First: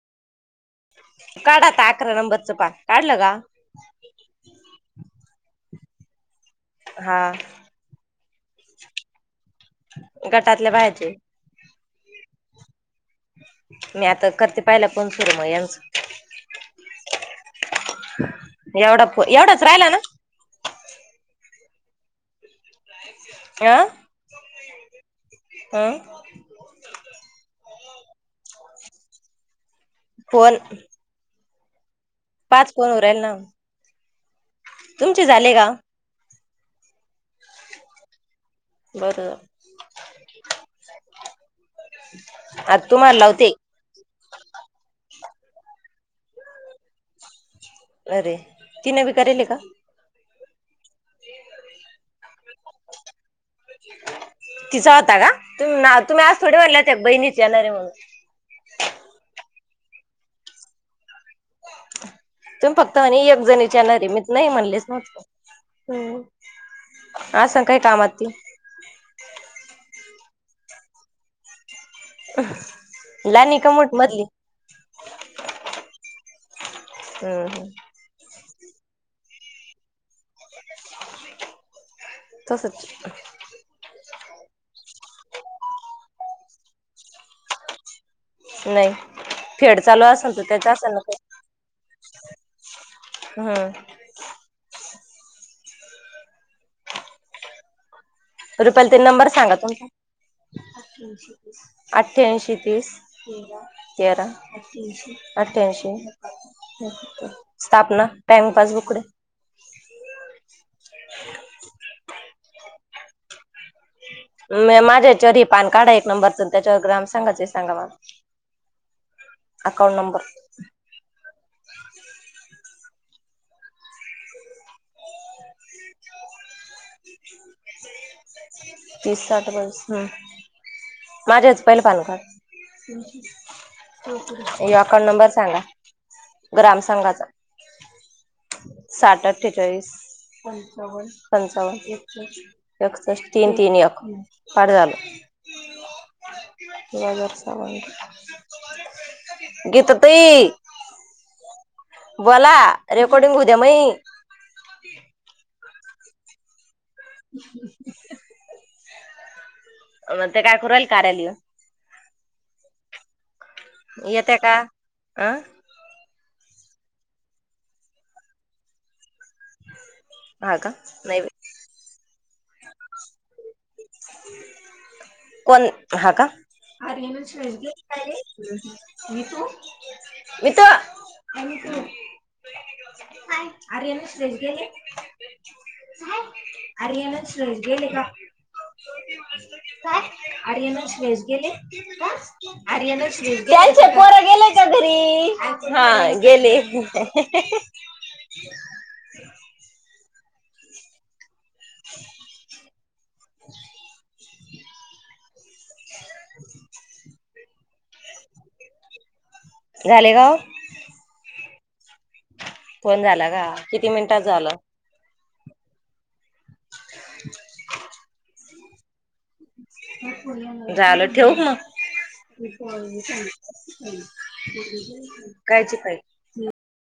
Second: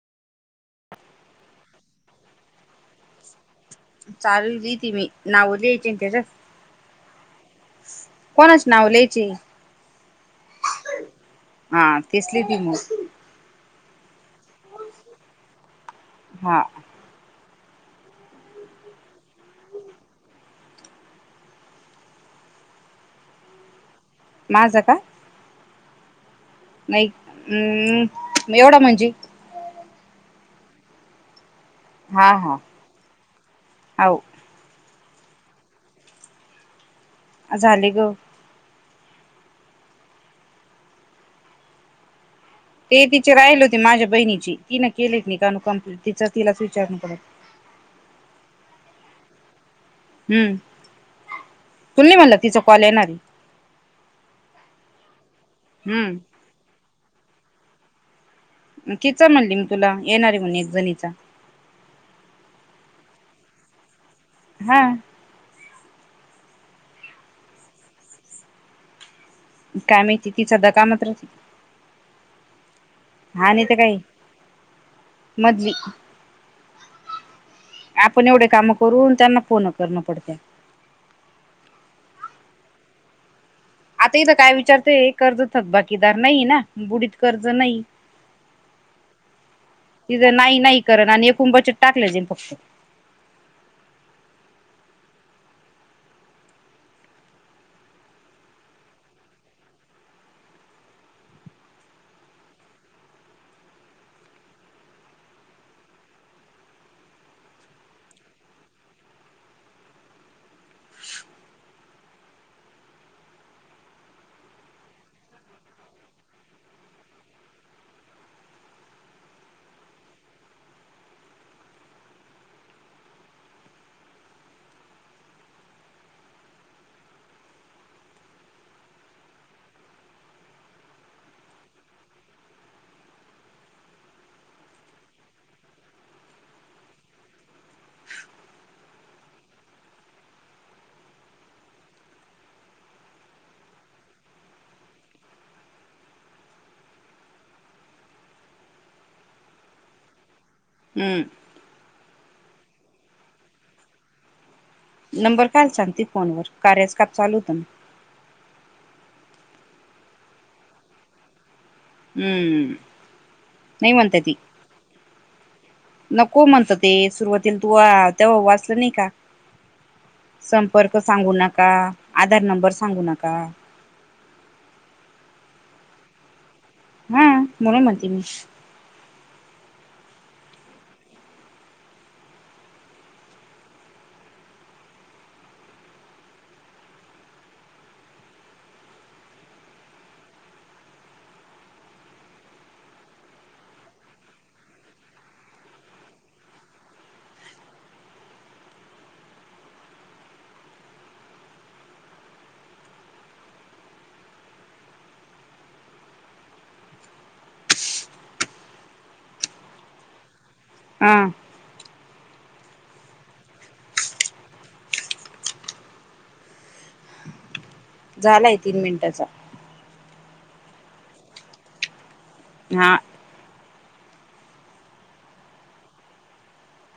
काढ आता अकरा नंबरचं पान काढलं का? चालूल देती मी नाव द्यायची न त्याच्यात? हा. कोणाचे नाव ल्यायचे? गटातल्या बायाचे. हा तेच लीती म. मी आता करते पायला फोन सुरू म याचं हा. एवढा फो एवढाच राहिला ना? आ? माझं का? हा? नाही हम्म म एवढं म्हणजे फोन हा हा. पाच फोन उरायल ना आव तुमचे झाले का? आ झाले ग. बरं. आता ते तुम्हाला तिचे लावते राहिले होते माझ्या बहिणीची, तिनं केले की ना कानू कंप्लीट तिचं तिलाच विचारून करत अरे, तिनं बी कराले का? हम्म, तू नाही म्हणला तिचं तिचा होता का? तु ना तुम्ही हम्म अस थोड्या म्हणल्या त्या बहिणीच येणार हाय म्हणून. म तिच म्हणली मी तुला, येणारे म्हणून एक भणीचा. तुम्ही फक्त म्हने एक जणच येणारे मी नाही हा म्हणलेच न्हवतो. हम्म, असन काय कामात ती? काय माहिती, ति सध्या कामात राहती. हा लहानी नाही का त मोठी काय, मधली मधली. हम्म हम्म. आपण एवढे काम करून त्यांना फोन करणं पडते. [inaudible] तसचे आता इथं काय विचारतय, कर्ज थकबाकीदार नाहीये ना? बुडीत कर्ज नाही. नाही. फेड चालू तिथं असेल तर, नाही त्याचा नाही असेल ना करण ते? आणि एकूण बचत टाकलं जाईन फक्त. हम्म. रुपाली ते नंबर सांगा तुमचा, अठ्ठयाऐंशी, तीस तेरा, अठ्ठयाऐंशी स्थापना, टाइमपास बुकडे नाई माझ्या हेच्यावर हे पान काडा एक नंबरच आणि त्याच्यावर ग्राम संगाचे सांगा मला अकाउंट नंबर तीस, साठ बस हम्म, माझ्या हेच पहिले पान काढ. यो अकाउंट नंबर सांगा. ग्रामसंघाचा, साठ अठ्ठेचाळीस पंचावन, एकसष्ट तीन-तीन एक फार झालं. गीता ताई हम्म. बोला रेकॉर्डिंग हृदया मई नंबर काय सांगते फोन वर कार्याच का चाल होतं [unintelligible] मग ते काय कुरल करायली हम्म नै म्हणते ती येत्या का अ नको म्हणत ते सुरुवातीला तू तेव्हा वाचलं नाही का हा का संपर्क नाही सांगू नका, आधार नंबर सांगू नका कोण हा का [unintelligible] हा म्हणून म्हणते मी मीथो हाय अर ये ना श्रेष गेले ह अर ना श गेले का काय अरयण शेस गेले आ यच्या पोर गेलाय का घरी हा गेले [unintelligible] झाले गाव आ फोन झाला का किती मिनिटात झाला [inaudible] झालाय तीन मिनिटाचा झाल ठेवू का हा कायची पाय.